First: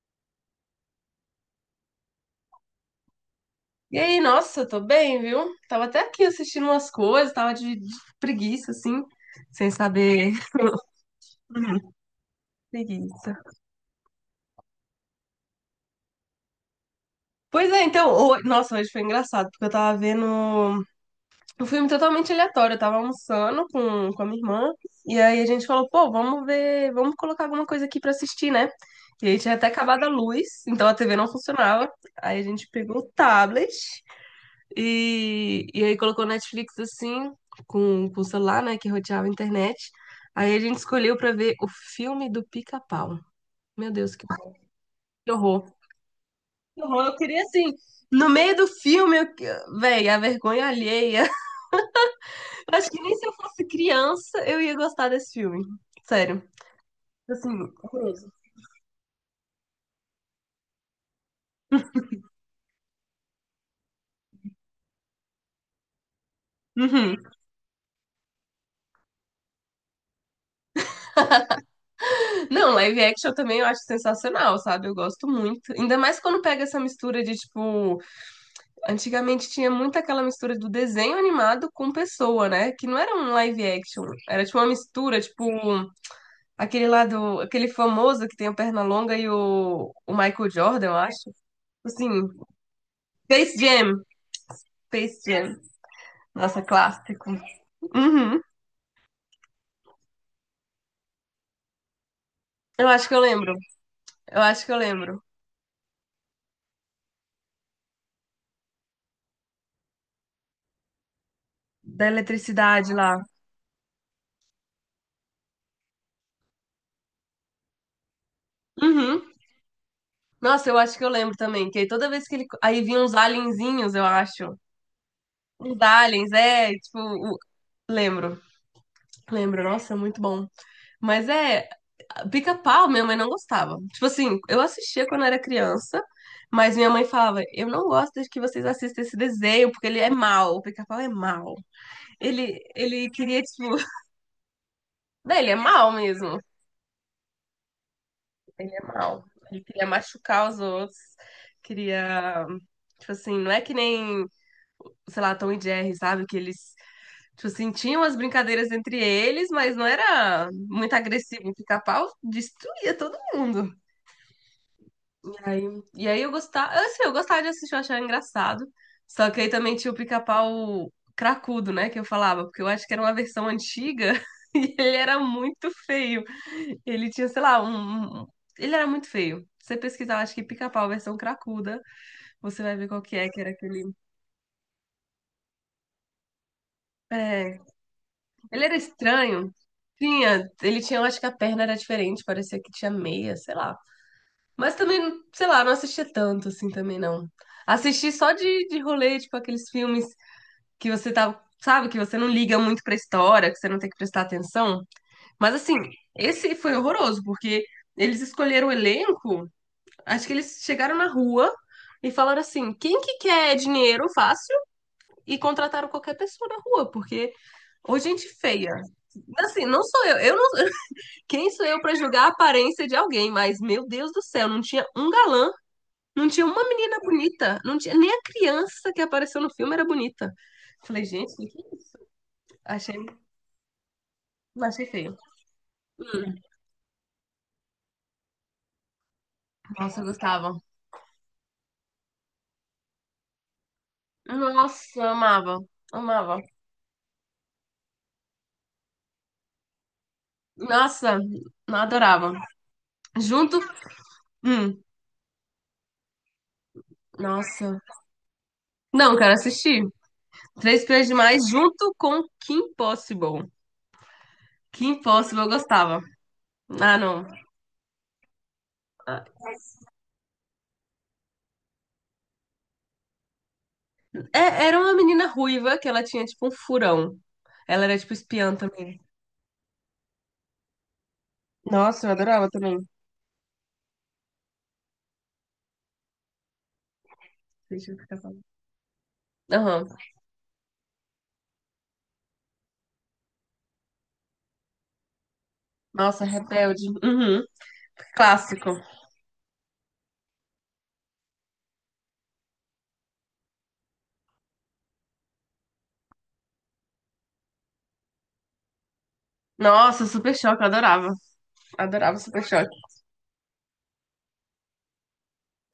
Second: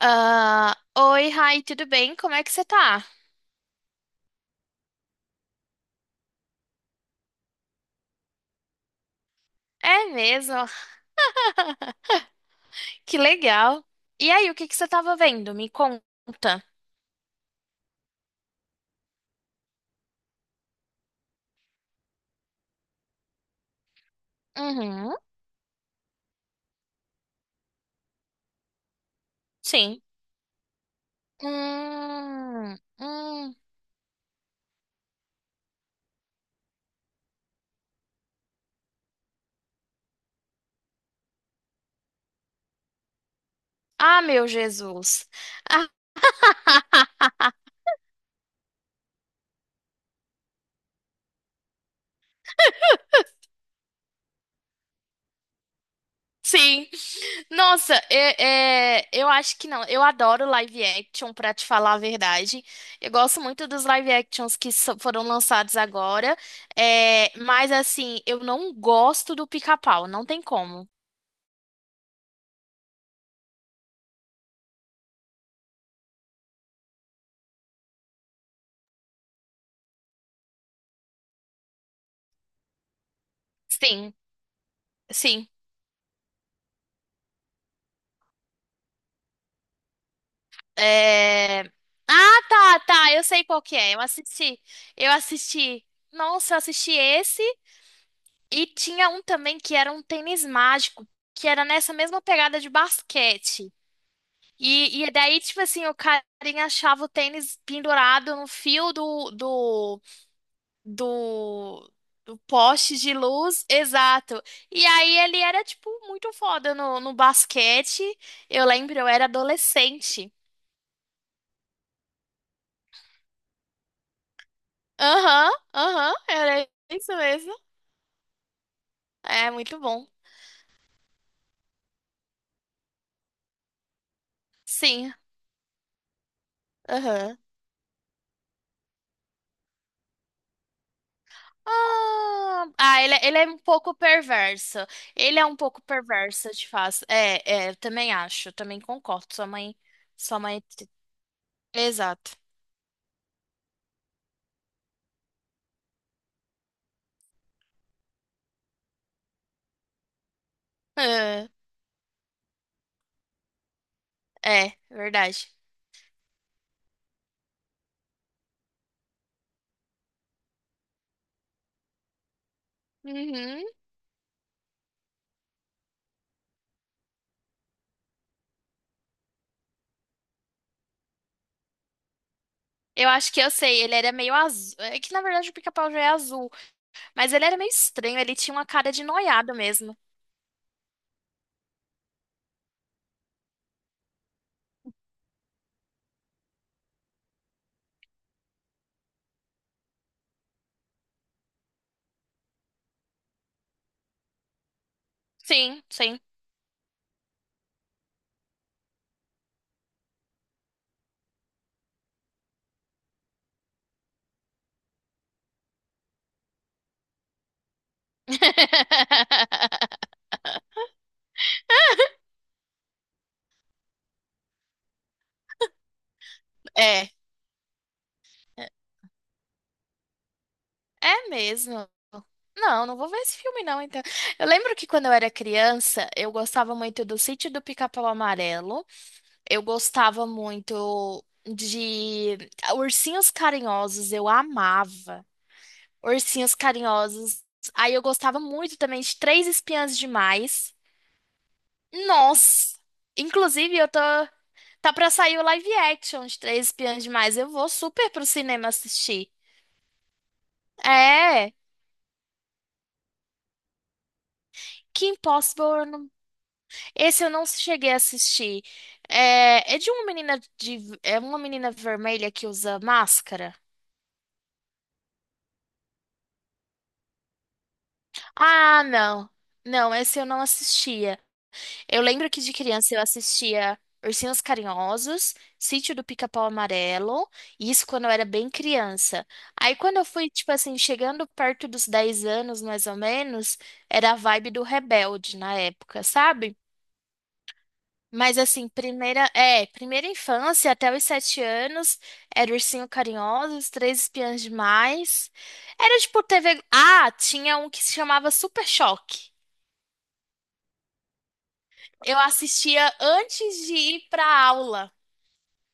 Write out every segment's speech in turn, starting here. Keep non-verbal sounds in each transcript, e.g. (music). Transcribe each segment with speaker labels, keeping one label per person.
Speaker 1: Ah, oi, Rai, tudo bem? Como é que você tá?
Speaker 2: E aí, nossa, eu tô bem, viu? Tava até aqui assistindo umas coisas, tava de preguiça, assim, sem
Speaker 1: É
Speaker 2: saber.
Speaker 1: mesmo?
Speaker 2: Uhum.
Speaker 1: Que
Speaker 2: Preguiça.
Speaker 1: legal. E aí, o que que você tava vendo? Me conta.
Speaker 2: Pois é, então, nossa, hoje foi engraçado, porque eu tava vendo um filme totalmente aleatório. Eu tava almoçando com a minha irmã,
Speaker 1: Uhum,
Speaker 2: e aí a gente falou, pô, vamos ver, vamos colocar alguma coisa aqui pra assistir, né? E aí tinha até
Speaker 1: sim.
Speaker 2: acabado a luz, então a TV não funcionava. Aí a gente
Speaker 1: Hum,
Speaker 2: pegou o
Speaker 1: hum.
Speaker 2: tablet. E aí colocou Netflix assim, com o celular, né, que roteava a internet. Aí a gente escolheu pra ver o filme do Pica-Pau. Meu Deus,
Speaker 1: Ah, meu Jesus.
Speaker 2: que horror. Que horror, eu queria
Speaker 1: (laughs)
Speaker 2: assim. No meio do filme, eu... véi, a vergonha alheia. (laughs) Eu acho que nem se eu fosse criança eu ia gostar desse filme. Sério.
Speaker 1: Sim.
Speaker 2: Assim,
Speaker 1: Nossa,
Speaker 2: horroroso.
Speaker 1: é, eu acho que não. Eu adoro live action, pra te falar a verdade. Eu gosto muito dos live actions que foram lançados agora.
Speaker 2: Uhum.
Speaker 1: É, mas, assim, eu não gosto do Pica-Pau. Não tem como.
Speaker 2: Não, live action também eu acho sensacional, sabe? Eu gosto muito. Ainda mais quando pega essa mistura de, tipo, antigamente tinha muito aquela mistura do desenho animado com pessoa, né? Que não era um live action,
Speaker 1: Sim,
Speaker 2: era tipo uma mistura,
Speaker 1: sim.
Speaker 2: aquele lá do, aquele famoso que tem a perna longa e o Michael Jordan, eu acho.
Speaker 1: É,
Speaker 2: Assim,
Speaker 1: ah, tá, tá. Eu sei
Speaker 2: Space
Speaker 1: qual que é. Eu
Speaker 2: Jam,
Speaker 1: assisti. Eu
Speaker 2: Space Jam.
Speaker 1: assisti. Nossa, eu
Speaker 2: Nossa,
Speaker 1: assisti
Speaker 2: clássico.
Speaker 1: esse.
Speaker 2: Uhum.
Speaker 1: E tinha um também que era um tênis mágico, que era nessa mesma pegada de
Speaker 2: Eu acho que eu lembro.
Speaker 1: basquete.
Speaker 2: Eu acho que eu
Speaker 1: E
Speaker 2: lembro
Speaker 1: daí, tipo assim, o carinha achava o tênis pendurado no fio do,
Speaker 2: da
Speaker 1: do
Speaker 2: eletricidade
Speaker 1: poste de
Speaker 2: lá.
Speaker 1: luz, exato. E aí ele era, tipo, muito foda no, no basquete. Eu lembro, eu
Speaker 2: Uhum.
Speaker 1: era adolescente.
Speaker 2: Nossa, eu acho que eu lembro também, que aí toda vez que ele aí vinha uns alienzinhos, eu acho.
Speaker 1: Aham,
Speaker 2: Uns
Speaker 1: aham,
Speaker 2: aliens,
Speaker 1: era
Speaker 2: é, tipo,
Speaker 1: isso mesmo.
Speaker 2: lembro.
Speaker 1: É,
Speaker 2: Lembro,
Speaker 1: muito
Speaker 2: nossa,
Speaker 1: bom.
Speaker 2: muito bom. Mas é, pica-pau, minha mãe não gostava. Tipo assim, eu assistia
Speaker 1: Sim,
Speaker 2: quando era criança, mas minha mãe
Speaker 1: aham.
Speaker 2: falava: Eu não gosto de que vocês assistam esse desenho, porque ele é mau, o pica-pau é mau. Ele, ele
Speaker 1: Ele
Speaker 2: queria,
Speaker 1: é um
Speaker 2: tipo.
Speaker 1: pouco
Speaker 2: (laughs)
Speaker 1: perverso.
Speaker 2: Não,
Speaker 1: Ele é
Speaker 2: ele é
Speaker 1: um pouco
Speaker 2: mau mesmo.
Speaker 1: perverso, de fato. É, é, eu também acho, eu
Speaker 2: Ele
Speaker 1: também
Speaker 2: é mau.
Speaker 1: concordo. Sua
Speaker 2: Ele
Speaker 1: mãe,
Speaker 2: queria
Speaker 1: sua
Speaker 2: machucar os
Speaker 1: mãe.
Speaker 2: outros,
Speaker 1: Exato.
Speaker 2: queria. Tipo assim, não é que nem, sei lá, Tom e Jerry, sabe? Que eles. Tipo assim, tinham as brincadeiras entre eles, mas não era muito
Speaker 1: Ah,
Speaker 2: agressivo. O pica-pau destruía todo mundo.
Speaker 1: é,
Speaker 2: E
Speaker 1: verdade.
Speaker 2: aí, e aí eu gostava, assim, eu gostava de assistir, eu achava engraçado. Só que aí também tinha o pica-pau cracudo, né, que eu falava, porque eu acho que era uma versão
Speaker 1: Uhum.
Speaker 2: antiga (laughs) e ele era muito feio. Ele tinha, sei lá, ele era muito feio. Você pesquisar, acho que pica-pau versão cracuda, você vai ver qual
Speaker 1: Eu
Speaker 2: que é,
Speaker 1: acho
Speaker 2: que
Speaker 1: que eu
Speaker 2: era
Speaker 1: sei,
Speaker 2: aquele.
Speaker 1: ele era meio azul. É que na verdade o pica-pau já é azul, mas ele era
Speaker 2: É,
Speaker 1: meio estranho, ele tinha
Speaker 2: ele
Speaker 1: uma
Speaker 2: era
Speaker 1: cara de
Speaker 2: estranho.
Speaker 1: noiado mesmo.
Speaker 2: Tinha, ele tinha, eu acho que a perna era diferente, parecia que tinha meia, sei lá. Mas também, sei lá, não assistia tanto assim também não. Assisti só de rolê, tipo aqueles filmes que você tá, sabe, que você não liga muito pra história, que você não tem que prestar atenção. Mas assim,
Speaker 1: Sim, sim.
Speaker 2: esse foi horroroso, porque eles escolheram o elenco, acho que eles chegaram na rua e falaram assim: "Quem que quer dinheiro fácil?" e contrataram qualquer pessoa na rua, porque ou gente feia. Assim, não sou
Speaker 1: (laughs)
Speaker 2: eu não, (laughs) quem sou eu pra julgar a aparência de alguém, mas meu Deus do céu, não tinha um galã, não tinha uma menina
Speaker 1: É.
Speaker 2: bonita, não tinha nem a criança que apareceu no filme era bonita. Falei,
Speaker 1: É
Speaker 2: gente, o que que é
Speaker 1: mesmo.
Speaker 2: isso?
Speaker 1: Não, não
Speaker 2: Achei,
Speaker 1: vou ver esse filme não, então. Eu lembro
Speaker 2: achei
Speaker 1: que quando eu
Speaker 2: feio.
Speaker 1: era criança, eu
Speaker 2: Hum,
Speaker 1: gostava muito do Sítio do Pica-Pau Amarelo. Eu
Speaker 2: nossa, eu
Speaker 1: gostava
Speaker 2: gostava.
Speaker 1: muito de Ursinhos Carinhosos, eu
Speaker 2: Nossa, eu
Speaker 1: amava
Speaker 2: amava. Amava.
Speaker 1: Ursinhos Carinhosos. Aí eu gostava muito também de Três Espiãs Demais.
Speaker 2: Nossa, não adorava.
Speaker 1: Nossa!
Speaker 2: Junto.
Speaker 1: Inclusive, eu tô
Speaker 2: Hum,
Speaker 1: tá pra sair o live action de Três Espiãs Demais. Eu vou
Speaker 2: nossa.
Speaker 1: super pro cinema
Speaker 2: Não,
Speaker 1: assistir.
Speaker 2: cara, assisti. Três Pesos Demais
Speaker 1: É,
Speaker 2: junto com Kim Possible. Kim
Speaker 1: que
Speaker 2: Possible eu gostava.
Speaker 1: Impossible
Speaker 2: Ah, não.
Speaker 1: esse eu não cheguei a assistir. É, é de uma menina de, é uma menina vermelha que usa máscara?
Speaker 2: É- era uma menina ruiva que ela tinha tipo um furão. Ela era tipo espiã
Speaker 1: Ah,
Speaker 2: também.
Speaker 1: não. Não, esse eu não assistia. Eu
Speaker 2: Nossa, eu
Speaker 1: lembro que
Speaker 2: adorava
Speaker 1: de
Speaker 2: também.
Speaker 1: criança eu assistia Ursinhos Carinhosos, Sítio do Pica-Pau Amarelo, e isso
Speaker 2: Deixa eu
Speaker 1: quando eu
Speaker 2: ficar
Speaker 1: era
Speaker 2: falando.
Speaker 1: bem criança. Aí
Speaker 2: Aham.
Speaker 1: quando eu fui, tipo assim, chegando perto dos 10 anos, mais ou menos, era a vibe do Rebelde na época,
Speaker 2: Nossa,
Speaker 1: sabe?
Speaker 2: Rebelde. Uhum.
Speaker 1: Mas assim,
Speaker 2: Clássico.
Speaker 1: primeira infância até os 7 anos, era Ursinho Carinhoso, Os Três Espiãs Demais. Era tipo TV. Ah, tinha um que se chamava Super Choque.
Speaker 2: Nossa, Super Choque, eu adorava. Adorava
Speaker 1: Eu
Speaker 2: Super Choque.
Speaker 1: assistia antes de ir pra aula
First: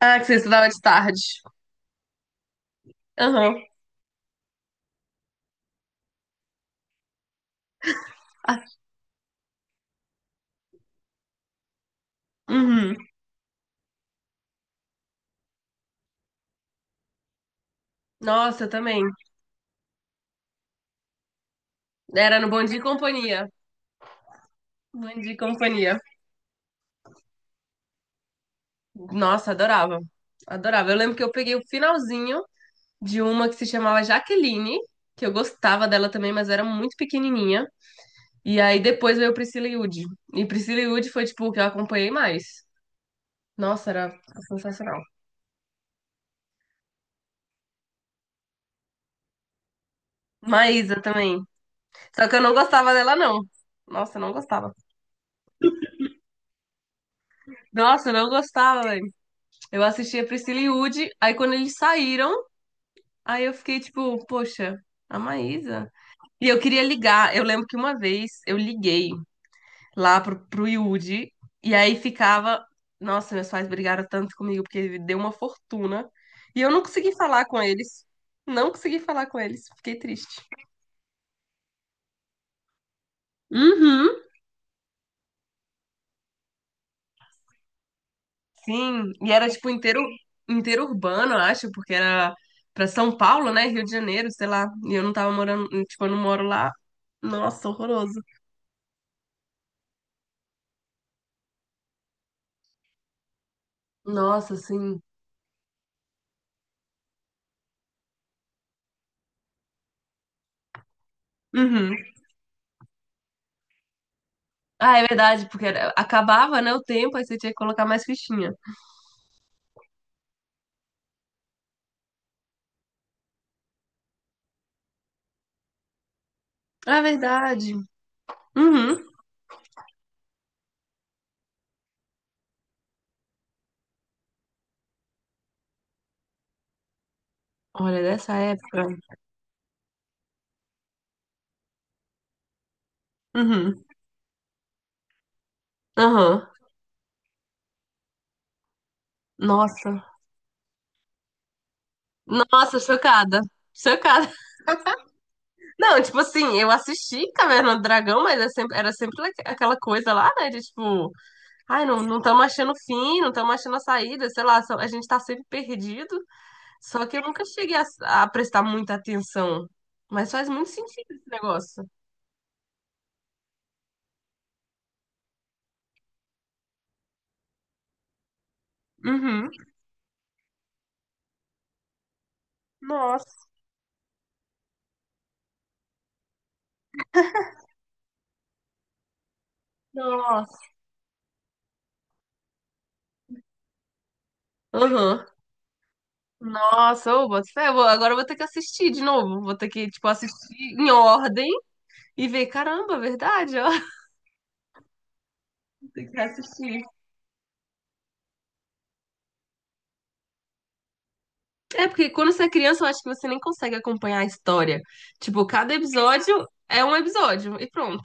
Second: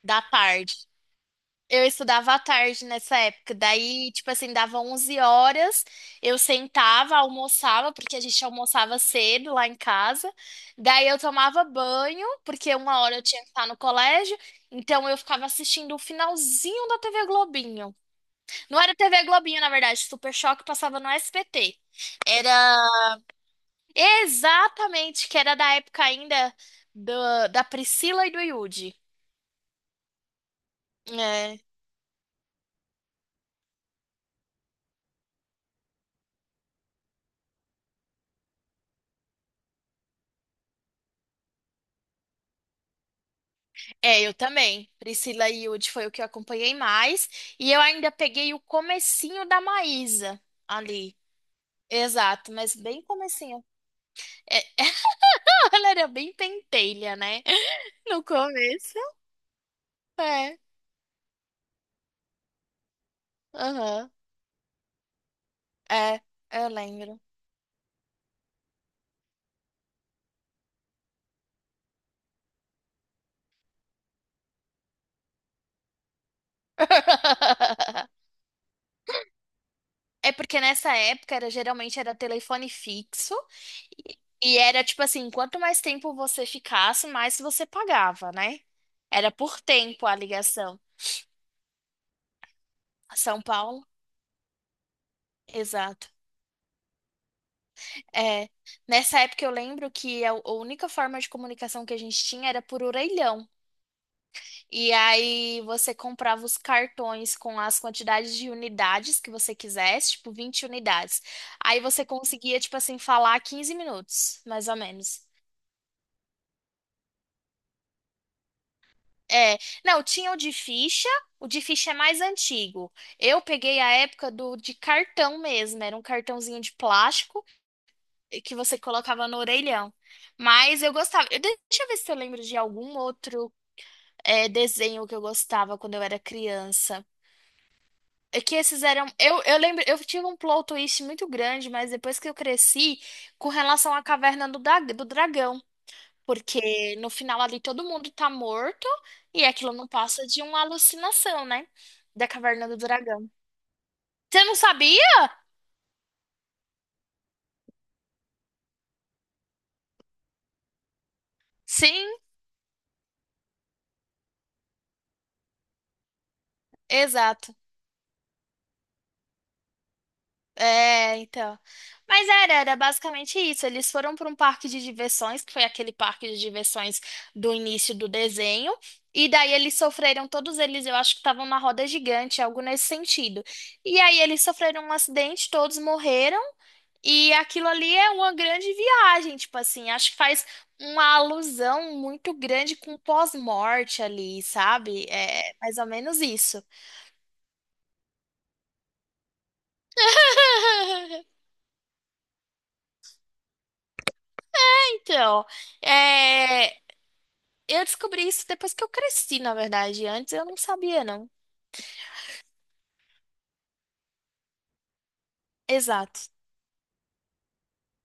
Speaker 2: Ah,
Speaker 1: da
Speaker 2: que você estudava
Speaker 1: tarde.
Speaker 2: de tarde.
Speaker 1: Eu estudava à tarde nessa época,
Speaker 2: Aham.
Speaker 1: daí, tipo assim, dava 11 horas, eu sentava, almoçava, porque a gente
Speaker 2: Ah,
Speaker 1: almoçava cedo lá em casa, daí eu tomava banho, porque
Speaker 2: uhum.
Speaker 1: 1 hora eu tinha que estar no colégio, então eu ficava assistindo o finalzinho da TV Globinho.
Speaker 2: Nossa, eu
Speaker 1: Não era
Speaker 2: também.
Speaker 1: TV Globinho, na verdade, Super Choque passava no SBT.
Speaker 2: Era no Bom Dia e
Speaker 1: Era
Speaker 2: Companhia. Bom
Speaker 1: exatamente,
Speaker 2: Dia e
Speaker 1: que era da
Speaker 2: Companhia.
Speaker 1: época ainda da Priscila e do Yudi.
Speaker 2: Nossa, adorava. Adorava. Eu lembro que eu peguei
Speaker 1: É.
Speaker 2: o finalzinho de uma que se chamava Jaqueline, que eu gostava dela também, mas eu era muito pequenininha. E aí depois veio Priscila e Woody. E Priscila e Woody foi, tipo, o que eu acompanhei mais. Nossa, era
Speaker 1: É, eu também.
Speaker 2: sensacional.
Speaker 1: Priscila e Yudi foi o que eu acompanhei mais. E eu ainda peguei o comecinho da Maísa
Speaker 2: Maísa
Speaker 1: ali.
Speaker 2: também. Só que eu
Speaker 1: Exato,
Speaker 2: não
Speaker 1: mas
Speaker 2: gostava
Speaker 1: bem
Speaker 2: dela, não.
Speaker 1: comecinho.
Speaker 2: Nossa, eu não
Speaker 1: É,
Speaker 2: gostava.
Speaker 1: (laughs) ela era bem pentelha, né?
Speaker 2: Nossa, eu
Speaker 1: No
Speaker 2: não gostava,
Speaker 1: começo.
Speaker 2: velho. Eu assistia
Speaker 1: É,
Speaker 2: Priscila e Woody, aí quando eles saíram, aí eu fiquei
Speaker 1: aham.
Speaker 2: tipo, poxa, a Maísa.
Speaker 1: É,
Speaker 2: E eu
Speaker 1: eu
Speaker 2: queria
Speaker 1: lembro.
Speaker 2: ligar. Eu lembro que uma vez eu liguei lá pro Yudi, e aí ficava. Nossa, meus pais brigaram tanto comigo porque ele deu uma fortuna. E eu não consegui falar com eles.
Speaker 1: (laughs)
Speaker 2: Não consegui falar com eles. Fiquei
Speaker 1: É
Speaker 2: triste.
Speaker 1: porque nessa época era geralmente era telefone fixo
Speaker 2: Uhum.
Speaker 1: e e era tipo assim, quanto mais tempo você ficasse, mais você pagava, né?
Speaker 2: Sim, e
Speaker 1: Era
Speaker 2: era
Speaker 1: por
Speaker 2: tipo
Speaker 1: tempo a ligação.
Speaker 2: inteiro urbano, eu acho, porque era pra São
Speaker 1: São
Speaker 2: Paulo, né? Rio
Speaker 1: Paulo?
Speaker 2: de Janeiro, sei lá. E eu não tava morando, tipo,
Speaker 1: Exato.
Speaker 2: eu não moro lá. Nossa, horroroso.
Speaker 1: É, nessa época eu lembro que a única forma de comunicação que a gente tinha era por orelhão.
Speaker 2: Nossa,
Speaker 1: E
Speaker 2: sim.
Speaker 1: aí você comprava os cartões com as quantidades de unidades que você quisesse, tipo 20 unidades. Aí
Speaker 2: Uhum.
Speaker 1: você conseguia, tipo assim, falar 15 minutos, mais ou
Speaker 2: Ah, é
Speaker 1: menos.
Speaker 2: verdade, porque acabava, né, o tempo, aí você tinha que colocar mais fichinha.
Speaker 1: É, não, tinha o de ficha é mais antigo. Eu peguei a época do de cartão mesmo, era um cartãozinho de
Speaker 2: Ah, é
Speaker 1: plástico,
Speaker 2: verdade.
Speaker 1: que você
Speaker 2: Uhum.
Speaker 1: colocava no orelhão. Mas eu gostava. Deixa eu ver se eu lembro de algum outro desenho que eu gostava quando eu era criança.
Speaker 2: Olha, dessa
Speaker 1: É que
Speaker 2: época.
Speaker 1: esses eram. Eu lembro, eu tive um plot twist muito grande, mas depois que eu cresci, com
Speaker 2: Uhum.
Speaker 1: relação à caverna do dragão.
Speaker 2: Aham.
Speaker 1: Porque no final ali todo mundo tá morto e aquilo não
Speaker 2: Nossa.
Speaker 1: passa de uma alucinação, né? Da caverna do
Speaker 2: Nossa,
Speaker 1: dragão.
Speaker 2: chocada. Chocada.
Speaker 1: Você não sabia?
Speaker 2: (laughs) Não, tipo assim, eu assisti Caverna do Dragão, mas era sempre, aquela coisa lá, né? De tipo. Ai, não,
Speaker 1: Sim,
Speaker 2: não estamos achando fim, não estamos achando a saída, sei lá, a gente está sempre perdido. Só que eu nunca
Speaker 1: exato.
Speaker 2: cheguei a prestar muita atenção. Mas faz muito sentido
Speaker 1: É,
Speaker 2: esse
Speaker 1: então.
Speaker 2: negócio.
Speaker 1: Mas era, era basicamente isso. Eles foram para um parque de diversões, que foi aquele parque de diversões do início do desenho. E
Speaker 2: Uhum.
Speaker 1: daí eles sofreram, todos eles, eu acho que estavam na roda gigante, algo nesse sentido.
Speaker 2: Nossa,
Speaker 1: E aí eles sofreram um acidente, todos morreram. E aquilo ali é uma grande viagem, tipo assim. Acho que faz
Speaker 2: nossa.
Speaker 1: uma alusão muito grande com o pós-morte ali, sabe?
Speaker 2: Uhum.
Speaker 1: É mais ou menos isso.
Speaker 2: Nossa, ô, boto fé, agora eu vou ter que assistir de novo. Vou ter que, tipo, assistir em
Speaker 1: (laughs)
Speaker 2: ordem e ver, caramba, verdade, ó. (laughs)
Speaker 1: Então,
Speaker 2: Tem que
Speaker 1: é,
Speaker 2: assistir.
Speaker 1: eu descobri isso depois que eu cresci, na verdade. Antes eu não sabia, não.
Speaker 2: É, porque quando você é criança, eu acho que você nem consegue acompanhar a história. Tipo, cada
Speaker 1: Exato.
Speaker 2: episódio é um episódio e pronto.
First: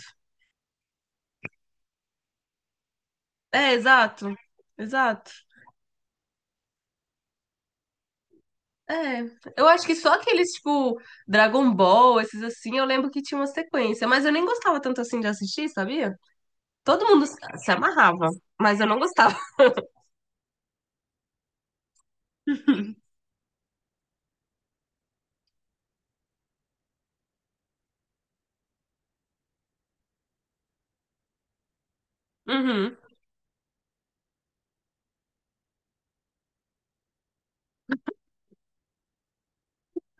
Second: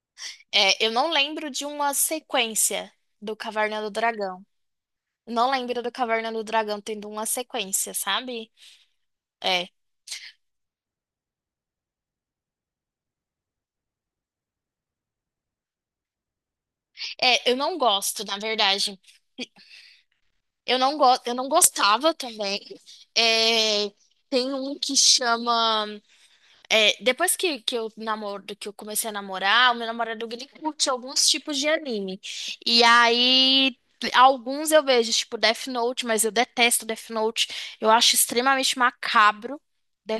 Speaker 1: É, eu não lembro de uma sequência do
Speaker 2: É,
Speaker 1: Caverna do
Speaker 2: exato.
Speaker 1: Dragão.
Speaker 2: Exato.
Speaker 1: Não lembro do Caverna do Dragão tendo uma sequência, sabe?
Speaker 2: É, eu
Speaker 1: É.
Speaker 2: acho que só aqueles, tipo, Dragon Ball, esses assim, eu lembro que tinha uma sequência, mas eu nem gostava tanto assim de assistir, sabia? Todo mundo se
Speaker 1: É, eu
Speaker 2: se
Speaker 1: não gosto,
Speaker 2: amarrava,
Speaker 1: na
Speaker 2: mas eu não
Speaker 1: verdade.
Speaker 2: gostava. (laughs)
Speaker 1: Eu não gostava também. É, tem um que chama é, depois que eu namoro, que eu comecei a namorar, o meu namorado ele curte alguns tipos de anime. E
Speaker 2: Uhum,
Speaker 1: aí, alguns eu vejo, tipo Death Note, mas eu detesto Death Note. Eu acho extremamente macabro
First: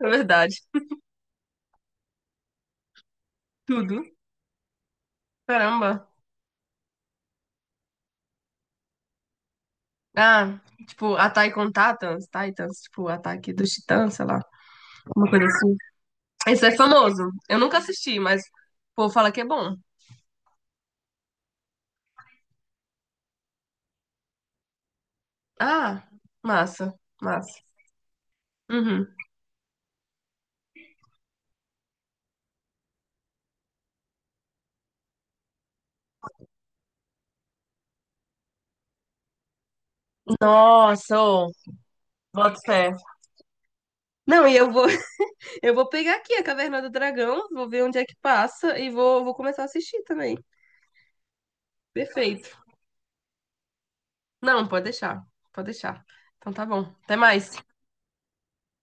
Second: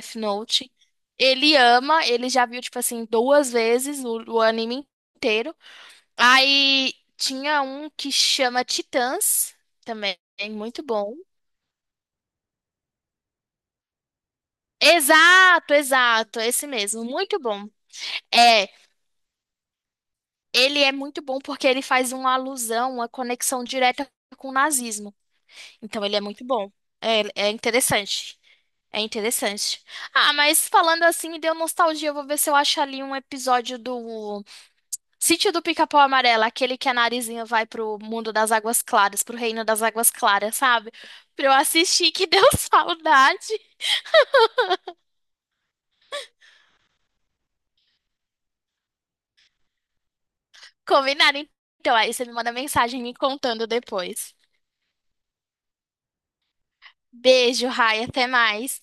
Speaker 2: é verdade.
Speaker 1: Note. Ele ama, ele já viu, tipo assim, duas vezes
Speaker 2: Tudo.
Speaker 1: o anime inteiro.
Speaker 2: Caramba.
Speaker 1: Aí tinha um que chama Titãs, também,
Speaker 2: Ah,
Speaker 1: muito bom.
Speaker 2: tipo, Attack on Titans, Titans, tipo, Ataque dos Titãs, sei lá, uma coisa assim.
Speaker 1: Exato, exato, esse
Speaker 2: Esse é
Speaker 1: mesmo,
Speaker 2: famoso.
Speaker 1: muito
Speaker 2: Eu
Speaker 1: bom.
Speaker 2: nunca assisti, mas
Speaker 1: É,
Speaker 2: o povo fala que é bom.
Speaker 1: ele é muito bom porque ele faz uma alusão, uma conexão direta com o nazismo. Então
Speaker 2: Ah,
Speaker 1: ele é muito bom.
Speaker 2: massa,
Speaker 1: É, é
Speaker 2: massa.
Speaker 1: interessante. É
Speaker 2: Uhum.
Speaker 1: interessante. Ah, mas falando assim, me deu nostalgia. Eu vou ver se eu acho ali um episódio do Sítio do Pica-Pau Amarelo, aquele que a Narizinha vai pro mundo das águas claras, pro reino das águas claras, sabe?
Speaker 2: Nossa,
Speaker 1: Pra
Speaker 2: ô,
Speaker 1: eu assistir, que deu (laughs)
Speaker 2: boto fé.
Speaker 1: saudade.
Speaker 2: Não, e eu vou Eu vou pegar aqui a Caverna do Dragão, vou ver onde é que passa e vou, vou começar a assistir também.
Speaker 1: Combinado, então. Aí você me manda
Speaker 2: Perfeito.
Speaker 1: mensagem me contando depois.
Speaker 2: Não, pode deixar. Pode deixar. Então tá bom. Até mais.
Speaker 1: Beijo, Rai, até mais.